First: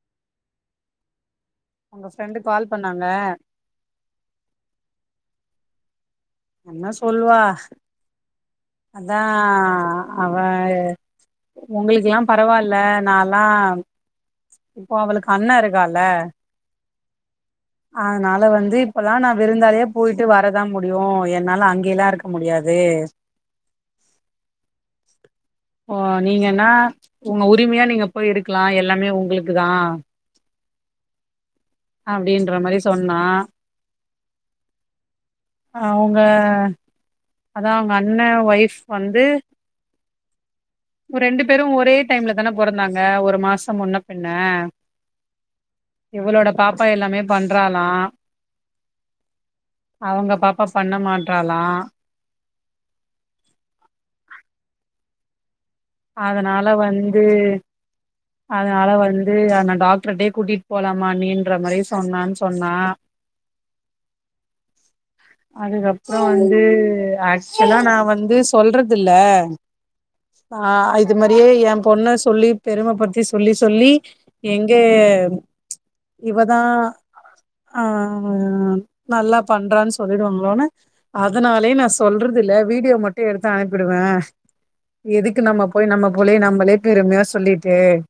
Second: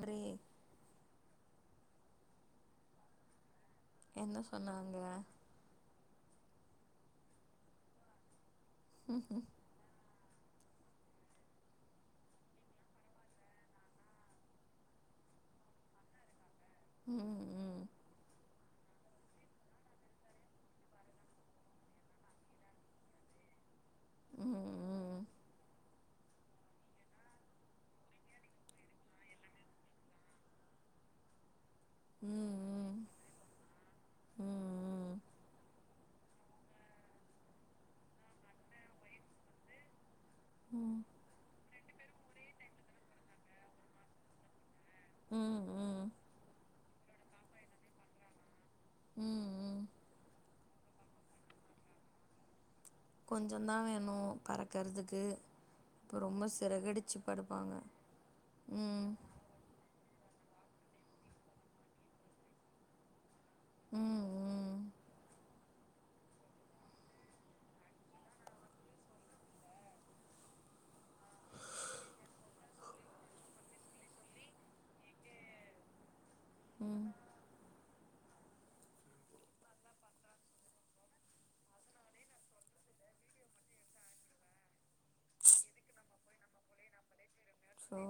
Pray உங்க friend call பண்ணாங்க என்ன சொன்னாங்க என்ன சொல்வா அதா அவ ஒங்களுக்லா பரவால்ல நால்லா இப்போ அவளுக்கு அண்ண இருக்கால்ல ம் ம் அதுனால வந்து இ ப்பல்லா நா விருந்தாளியா போயிட்டு வரதா முடியு என்னால அங்கயெல்லா இருக்க முடியாது ம் போ நீங்கன்னா உங்க உரிமையா நீங்க போய் இருக்கலா எல்லாமே உங்ளுக்குதா ம் அப்டின்ற மாரி ம் சொன்னா ம் அவுங்க அதா அண்ண ஒய்ஃப் வந்து ம் ம் ரெண்டு பேரு ஒரே டைம்ல தான பொறந்தாங்க ஒரு மாசம் முன்ன பின்ன ம் ம் இவளோட பாப்பா எல்லாமே பண்றாலா ம் ம் அவுங்க பாப்பா பண்ண மாட்றாலா கொஞ்சந்தா வேணு பறக்கற்துக்கு அதனால வந்து அதனால ம் வந்து அங்க டாக்ட்ருடயே கூட்டிட் போலாமா அண்ணின்ற மாரி சொன்னான் சொன்னா ம் ம் அதுகப்ற வந்து ஆக்சுவலா நா வந்து சொல்றதில்ல ஆ இது மாரியே ஏ பொண்ண சொல்லி பெரும படுத்தி சொல்லி சொல்லி எங்க இவதா ம் ஆ நல்லா பண்றான் சொல்லிடுவாங்ளோனு அதனாலயே நா சொல்றதில்ல வீடியோ மட்டு எடுத்து அனுப்பிடுவே எதுக் கு நம்ம போய் நம்ம புள்ளய நம்மளே பெருமையா சொல்லி ட்டு சோ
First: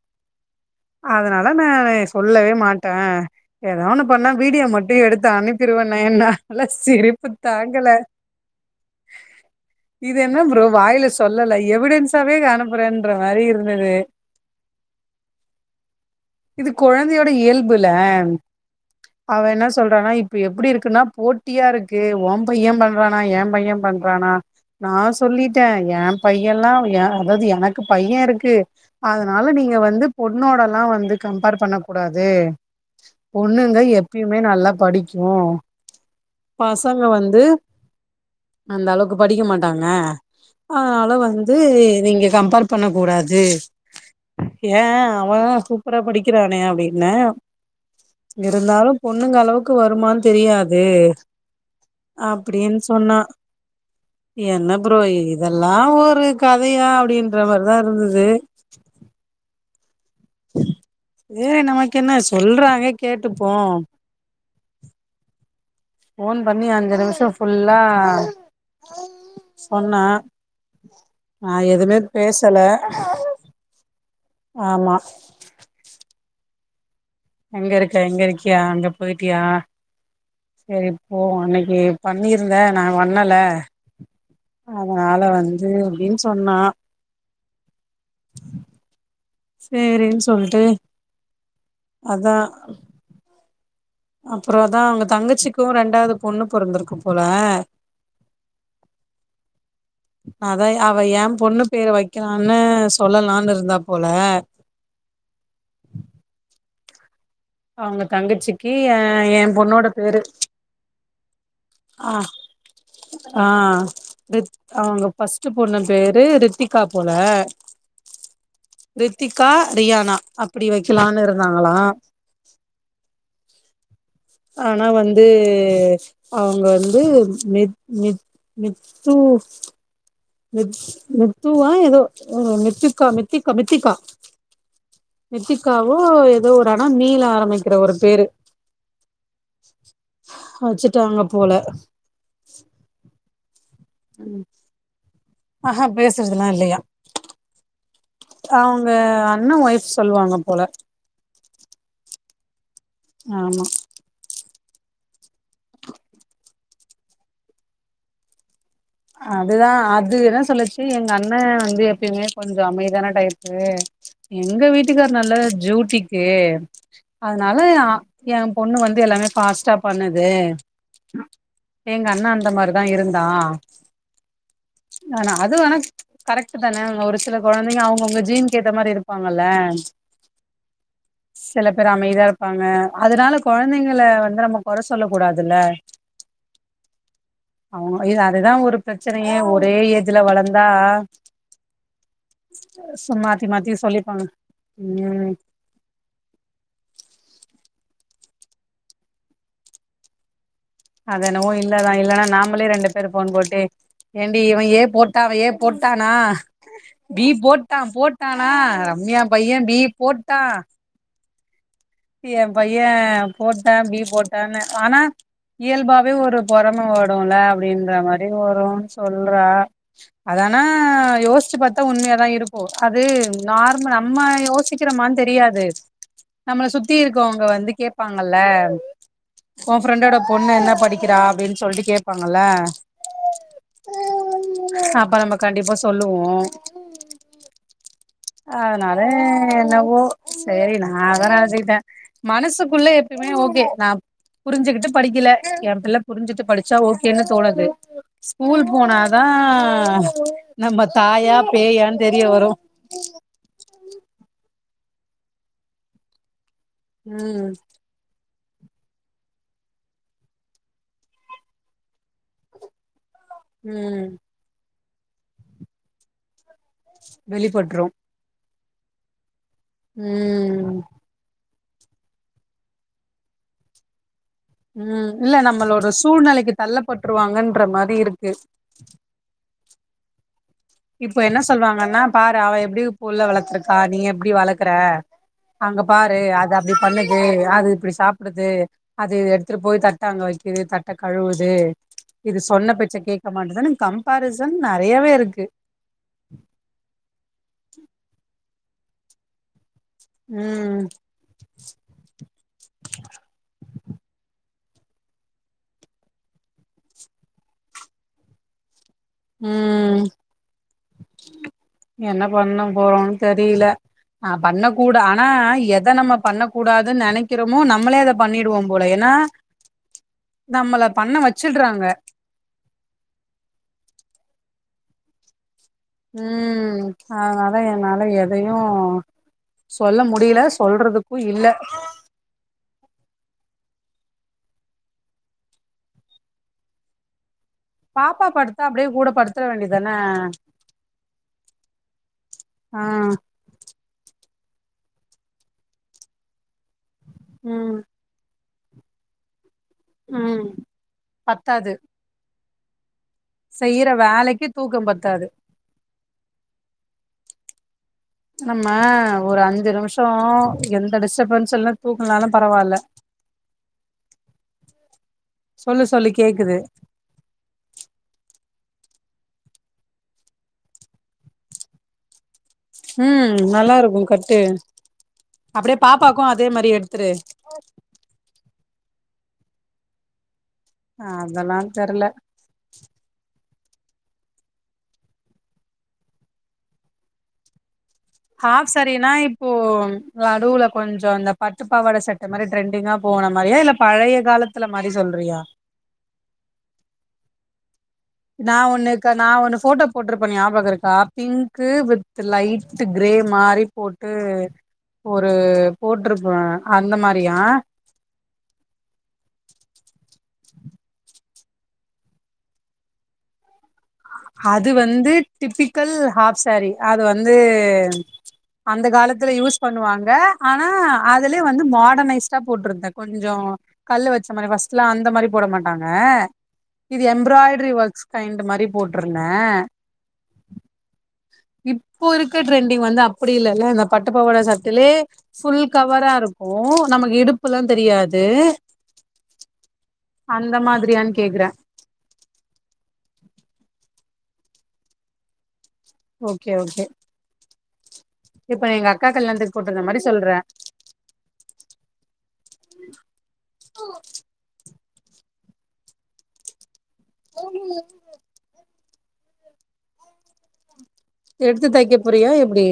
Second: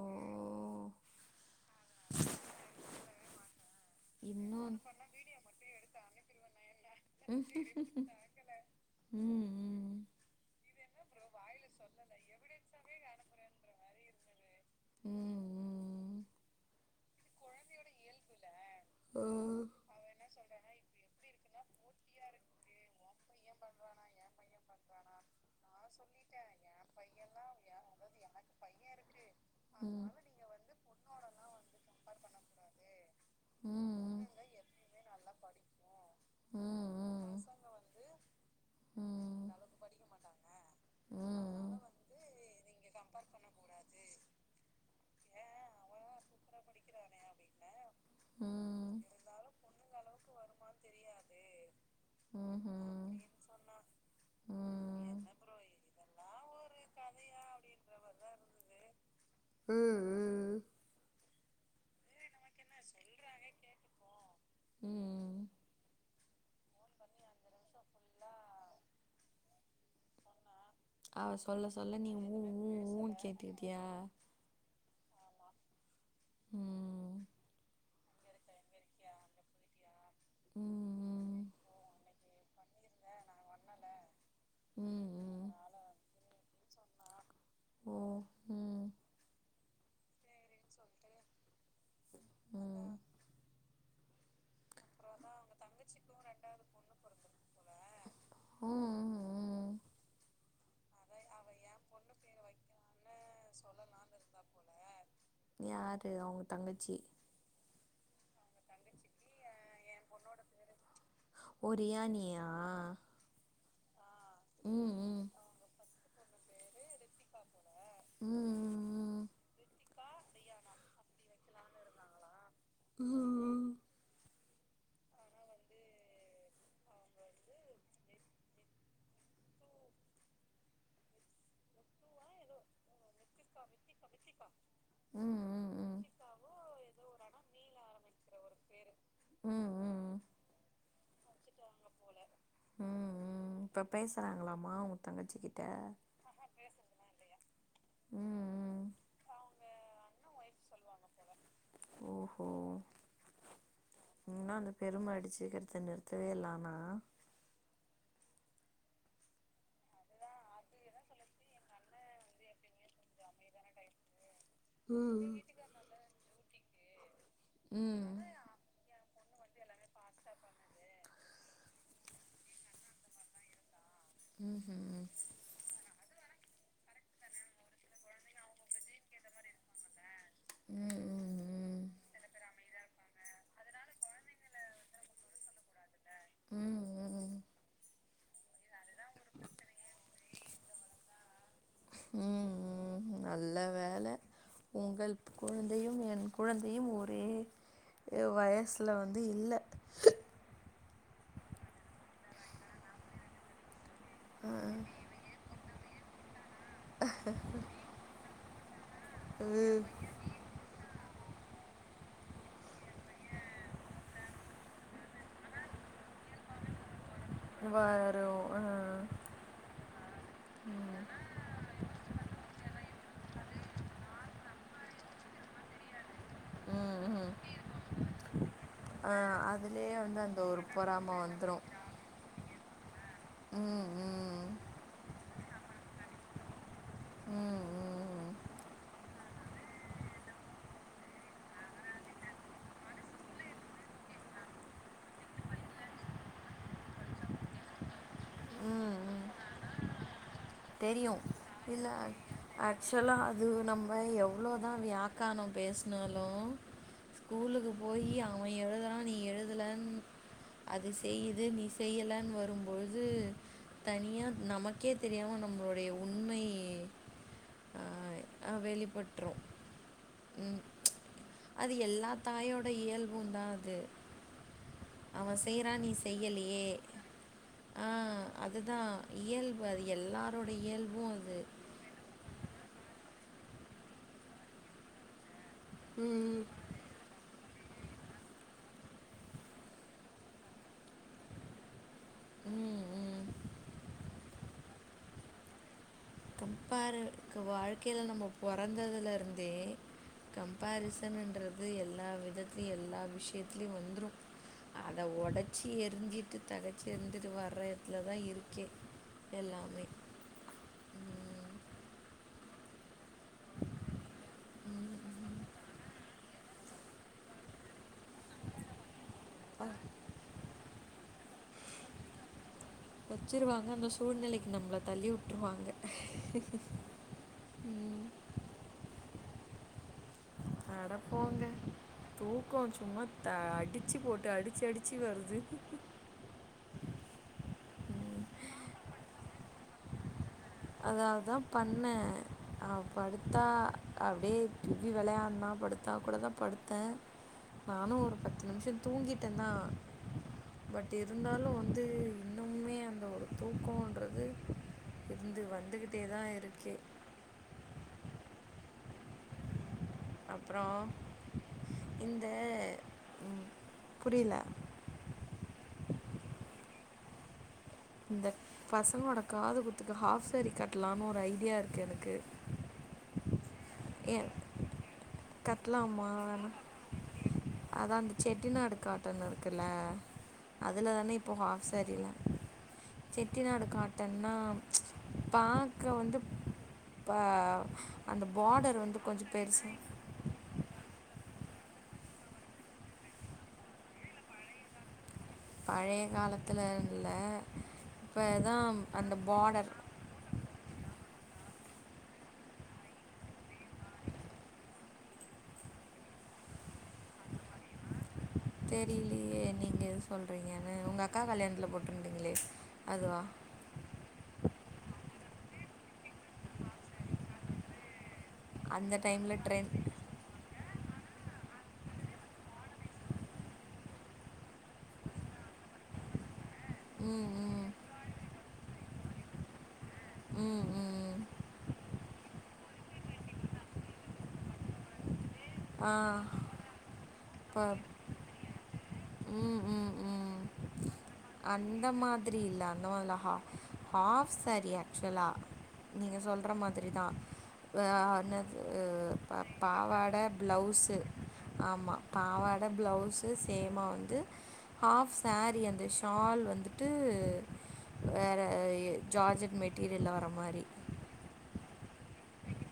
அதனால நானு சொல்லவே மாட்டே எதோ ஒன்னு பண்ணா வீடியோ இன்னொன் மட்டு எடுத்து அனுப்பிருவேன்னேனா ல சிரிப்பு ம் தாங்கல ம் ம் இது என்ன ப்ரோ வாயில சொல்லல எவிடன்ஸ் ஸாவே அனுப்புறேன்ற மாரி இருந்தது ம் இது கொழந்தையோட இயல்புல ம் அவ ஓ என்ன சொல்றானா இப்ப எப்பிடி இருக்குன்னா போட்டியா இருக்கு ஓம்பைய பண்றானா ஏம்பைய பண்றானா நா சொல்லிட்டே ஏ பையல்லா ஏ அதாது எனக்கு பைய இருக்கு அதனால நீங்க வந்து பொண்ணோடல்லா வந்து கம்பேர் பண்ணக்கூடா து பொண்ணுங்க எப்யுமே நல்லா படிக்கு பசங்க வந்து அந்த அளவ்க்கு படிக்க மாட்டாங்க அதனால வந்து நீங்க கம்பேர் பண்ணக்கூடாது ஏ அவதா சூப்பரா படிக்கிறானே அப்டி ன்ன இருந்தாலு பொண்ணுங்க அளவுக்கு வருமான் தெரியாது அப்டீன் சொன்னா என்ன ப்ரோ இதெல்லா ஒரு க தயா அப்டின்ற மாரிதா இருந்தது ம் ம் சேரி நமக்கென்ன சொல்றாங்க கேட்டுப்போ ம்‌ ம் ஃபோன் பண்ணி அஞ்சு நிமிஷொ ஃபுல்லா சொன்னா அவ நா சொல்ல எதுமே சொல்ல நீ ஊ பேசல ஊ ஊன் கேட்டுகிட்டியா ஆமா ம் எங்கருக்க இங்கருக்கியா அங்க போயிட்டியா ம் செரி போவொ ம் இன்னக்கி பண்ணி ருந்த நாங்க வண்ணல ம் அதனால ம் வந்து அப்டின் சொன்னா ஓ ம் சேரின் சொல்ட்டு அதா ம் அப்றொ அதா அவுங்க தங்கச்சிக்கு ரெண்டாது பொண்ணு பொறந்துருக்கு போல ம் ம் அதா அவ ஏ பொண்ணு பேர வக்கலான்னு சொல்லலானு இருந்தா போல யாரு அவுங்க தங்கச்சி அவுங்க தங்கச்சிக்கு ஏ ஏ பொண்ணோட பேரு ஒ ஆ ரியானியா ம் அவுங்க ம் ஃபர்ஸ்ட்டு பொண்ணு பேரு ரித்திகா போல ம் ம் ரித்திகா ரியானா அப்டி வக்கலான் இருந்தாங்களா ம் ம் ஆனா வந்து அவுங்க வந்து மித் மித் மித்து மித் மித்துவா எதோ ஒ மித்திக்கா மித்திக்கா மித்திகா ம் மித்திகாவோ ம் ஏதோ ஒரு ஆனா மி ல ஆரம்பிக்கிற ஒரு பேரு ம் ம் ஆச்ச ட்டாங்க போல இப்ப பேஸ்றாங்களாமா ஆஹா பேசறதுல்லா இல்லயா ம் ம் அவங்க அண்ண ஒய்ஃப் சொல்லுவாங்க போல ஓஹோ ஆமா ன்னா அந்த பெருமை அடிச்சுக்கிறத நிறுத்தவேல்ல ஆனா அதுதா அது என்ன சொல்லுச்சு எங்க அண்ண வந்து எப்பயுமே கொஞ்ச அமைதியான டைப்பு எங்க வீட்டுக்கார் நல்ல ஜூட்டிக்கு அதனால அ ம் எ பொண்ணு வந்து எல்லாமே ஃபாஸ்ட்டா பண்ணுது எங்க அண்ணா அந்த மாரி தா இருந்தா ம்ஹும் தாரா அது வ கரெக்ட் தானே ஒரு சில கொழந்தைங்க அவங்க உங்க ஜீன் கேத்த மாரி இருப்பாங்கல்ல ம் சில பேர் ம் அமைதிய ப்பாங்க அதனால கொழந்தைங்கள வந்து நம்ம கொற சொல்ல கூடாதுல்ல ம் ம் இம்ம இதா இதுதா ஒரு ப்ரச்சனையே ஒரே ஏஜ்ல வளந்தா ம் ம் சு மாத்தி நல்ல மாத்தி வேல சொல்லிப்பாங்க உங்கள் ம் குழந்தையு என் குழந்தையு ஒரே வயசுல வந்து இல்ல அதென்னவோ இல்லதா இல்லன்னா நாமளே ரெண்டு பேர் போன் போட்டே ஏண்டி இவ ஏ போட்ட அவ ஏ போட்டானா பி போட்டா போட்டான் னா ஏ பைய பி ம் போட்டா எ பைய போட்டா பி போட்டானு ஆனா இயல்பாவே ஒரு பொறம வ ந்தோன அப்டின்ற வரு மாரி ஒரு ம் சொல்றா அதானா யோஸ்ச்சு பாத்தா உண்மையாதா இருப்போ அது நார்ம நம்ம யோசிக்கிறமா தெரியாது சுத்தி ம் ம் இருக்கவங்க வந்து கேப்பாங்கல்ல ஆ உ அதுலயே ப்ரெண்டோட வந்து அந்த பொண்ணு ஒரு என்ன பொறாம படிக்கிறா வந்துரு அப்டின் சொல்லிட்டு கேப்பாங்கல்ல ம் ம் அப்ப நம்ப கண்டிப்பா சொல்லுவோ ம் ம் அதனாலே என்னவோ சரி நா அதா நெனைச்சுகிட்டே மனசுக்குள்ள எப்பமே ஓகே நா புரிஞ்சுகிட்டு படிக்கல எ பிள்ள புரிஞ்சுட்டு படிச்சா ஓகேன்னு தோணுது ஸ்கூல் ம் ம் போனாதா நம்ம தாயா பேயா தெரிய வரு துலா அது நம்ப எவ் அவ்வளோதா வியாக்கானோம் பேசுனாலு ம் ஸ்கூலுக்கு போயி அ அவ எழுதுறா நீ எழுதுலன் அது செய்யுது நீ செய்யலன் வரும்பொழுது ம் தனியா நமக் உனக்கே தெரியா உனு நம்மளுடைய உண்மை வெளிப்பட்ரு ஆ வெளிப்பட்ரு ம் அது எல்லா தாயோட இயல்புந்தா அது ம் இல்ல அவன் செய்கிறான் நம்மளோட நீ சூழ்நெலைக்கு செய்யலையே தள்ளப்பட்டுருவாங்கன்ற மாரி இருக்கு எல்லா ருடைய இப்போ என்ன சொல்வாங்கன்னா பாரு அவ எப்டி புல்ல வளத்துருக்கா நீ எப்டி வளக்குற அங்க பாரு ம். அது அப்டி பண்ணுது யாரு இப்டி சாப்புடுது அது எடுத்துட்டு போய் தட்ட அங்க வெக்குது தட்ட கழுவுது இது ம், சொன்னபேச்ச ம். கேக்க மாட்டங்குதுதேனங் கம்பேரிஸ் துன் நறையாவே இருக்கு கம்ப்பேரு இருக்க வாழ்க்கையில நம்போ பொறந்ததுலருந்தே ம் கம்பேரிசனுன்றது எல்லா விதத்திலயு எல்லா விஷ்யத்திலயு வந் ரு அத ஒடச்சி எரிஞ்சிட்டு தகச்சு இருந்துட்டு வர்ற இதுலதா இருக்கே எல்லாமே ம் ம். என்ன பண்ண போறோன் தெரில ஆ பண்ணக்கூட ஆனா எத நம்ம பண்ணக் கூடாதுன் நெனைக்கிறோமோ நம்மளே அதப் பண்ணிடுவோம் போல ஏன்னா நம்மள பண்ண வெச்சுடுறாங்க வெச்சுருவாங்க அந்த சூழ்நிலைக்கு நம்மள தள்ளி உட்டுருவாங்க ம் அதனால என்னால ம். எதையு சொல்ல மு முடியில அட சொல்றதுக்கு போங்க. இல்ல தூக்கம் சும்மா த அடிச்சு போட்டு அடிச்சு அடிச்சு வருது பாப்பா படுத்தா அப்டியே கூட படுத்துடு வேண்டிதான அதாவதா பண்ண அவ ஆ படுத்தா அப்டியே சுஜி வெளையாடுனா படுத்தா கூடதா படுத்த ம் நானு ஒரு பத் நிமிஷம் தூங்கிட்டேன் தான் ம் பட் இருந்தாலு வந்து இன்னுமே அந்த செய்யிற வேலைக்கு தூக்கம் பத்தாது வந்து வந்துக்கிட்டே தா இருக்கேன் ஆமா ஒரு அஞ்சு நிமிஷ் அப்றோ அப்புறம் எந்த டிஸ்டப்பன்ஸ் இல்ல இந்த தூக்கலானும் பரவாயில்ல ம், புரியல சொல்லு சொல்லு கேக்குது இந்த பசங்களோட காது குத்துக்கு ஹாப் சாரீ கட்டலாம்னு ஒரு ஐடியா இருக்கு எனக்கு ம் நல்லா இருக்கும் ஏன் கட்டு அப்டியே கட்டலாமா பாப்பாக்கும் அதே வேணா மாரி எடுத்துரு டன் இருக்குல்ல அதில் தானே இப்போ அதெல்லா ஹாஃப் தெர்ல சாரியில் செட்டிநாடு காட்டன்னா பாக்க வந்து ப அந்த ஹாப் பார்டர் வந்து சாரினா கொஞ்சம் இப்போ பெருசு நடுவுல கொஞ்சம் இந்த பட்டுப்பாவாட சட்ட மாரி ட்ரெண்டிங்கா போன மாரியா இல்ல பழைய காலத்துல மாரி சொல் பழைய காலத்துல இல்ல நா ஒன்னு நா ஒன்னு பார்டர் போட்டோ போட்ருப்பேன் ஞாபகம் இருக்கா பிங்க்கு வித் லைட் கிரே மாரி போட்டு ஒரு போட்ருப்பேன் அந்த மாரியா தெரிலியே நீங்க எது சொல்றீங்கன்னு உங்க அக்கா கல்யாணத்துல போட்டிருந்தீங்களே அதுவா அது வந்து டிபிக்கல் ஹாஃப் சாரி அது வந்து அந்த காலத்துல டைமில் யூஸ் ட்ரெண்ட் பண்ணுவாங்க ஆனா அதுலே வந்து மார்டன்னைஸ்டா போட்டுருந்தேன் கொஞ்சம் கல்லு வச்ச மாரி ஃபஸ்ட்லா அந்த மாரி போட மாட்டாங்க இது ம் எம்பிராய்டரி ம் ஒர்க்ஸ் கைண்ட் மாரி போட்டுருந்தேன் ம் ம் இப்போ இருக்க டிரெண்ட் [unintelligible] வந்து அப்டி இல்லல இந்த பட்டுப்பாவாட சட்டைலயே ஃபுல் ஆ கவரா இருக்கும் நமக்கு இடுப்புலா இப்போ தெரியாது ம் ம் ம் அந்த மாதிரியானு கேக்குறேன் அந்த மாதிரி இல்ல அந்த மாதிரில ஹா ஹாஃப் சாரி ஆக்சுவலா நீங்க சொல்ற ஓகே ஓகே மாதிரிதான் ஆ என்னது இப்ப எங்க அக்கா பா கல்யாணத்துக்கு போட்டிருந்த மாரி பாவாட சொல்ற பிளவுஸ்சு ஆமா பாவாட பிளவுஸ்சு சேமா வந்து ஹாஃப் சாரி அந்த ஷால் வந்து [unintelligible] ஜார்ஜெட் மெட்டீரியல்ல வர மாரி எடுத்து தைக்க போறியா எப்டி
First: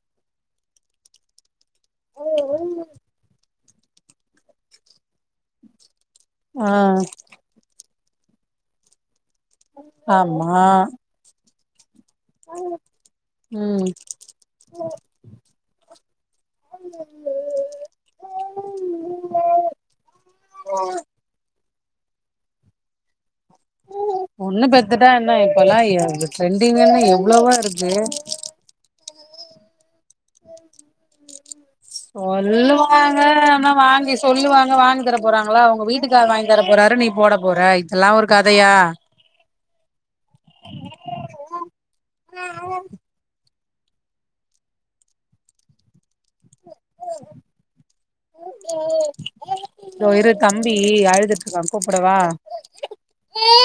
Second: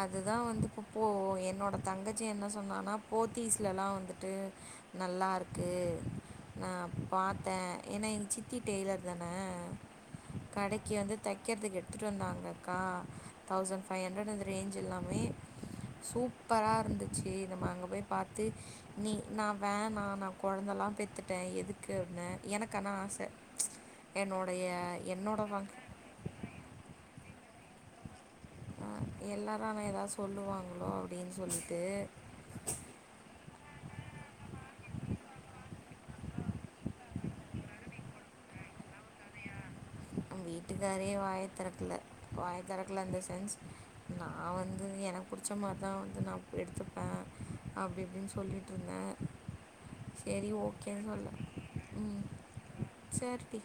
அது தா வந்து இப்ப போ என்னோட தங்கச்சி என்ன சொன்னானா போ த்தீஸ்லல்லா வந்துட்டு நல்லாருக்கு ஆ நா பாத்தே ஏனா எங்க சித்தி டெய்லர் தா ஆமா கெற்துக்கு எ ட்த்துட்டு வந்தாங்கக்கா தவுஸண் ம் ஃபை ஹன்ட்ரடு இந்த ரேஞ் எல்லாமே சூப்பரா இருந்துச்சு நம்ம அங்க போய் பாத்து நீ நா வேணா நா கொழந்தல்லா பெத்துட்டே எதுக்கு அப்னே எனக்கனா ஆச பொண்ணு பெத்துட்டா என்ன இப்பல்லா ஃபங்க் எ ட்ரெண்டிங்குன்னு எவ்ளவோ இரு [unintelligible] எல்லாரு அனா எதா சொல்லுவாங்களோ அப்டின் சொல்லி சொல்லுவாங்க அனா வாங்கி சொல்லுவாங்க வாங்கிதர போறாங்களா ஒங்க வீட்டுக்கார் வாங்கி தர போறாரு நீ போட போற இதெல்லா ஒரு கதயா நம் வீட்டுக்காரே வாய தெறக்ல வாய தெறக்கல அந்த சென்ஸ் நா வந்து எனக் புடுச்ச மார்தா வ ந்து நா ப எடுத்துப்பே அப்டி இப்டின் சொல்லிட்ருந்தே இதோ இரு சேரி தம்பி ஓகேன் சொல்ல அழுதுட்டு இருக்கா கூப்படவா ம் சேர் டி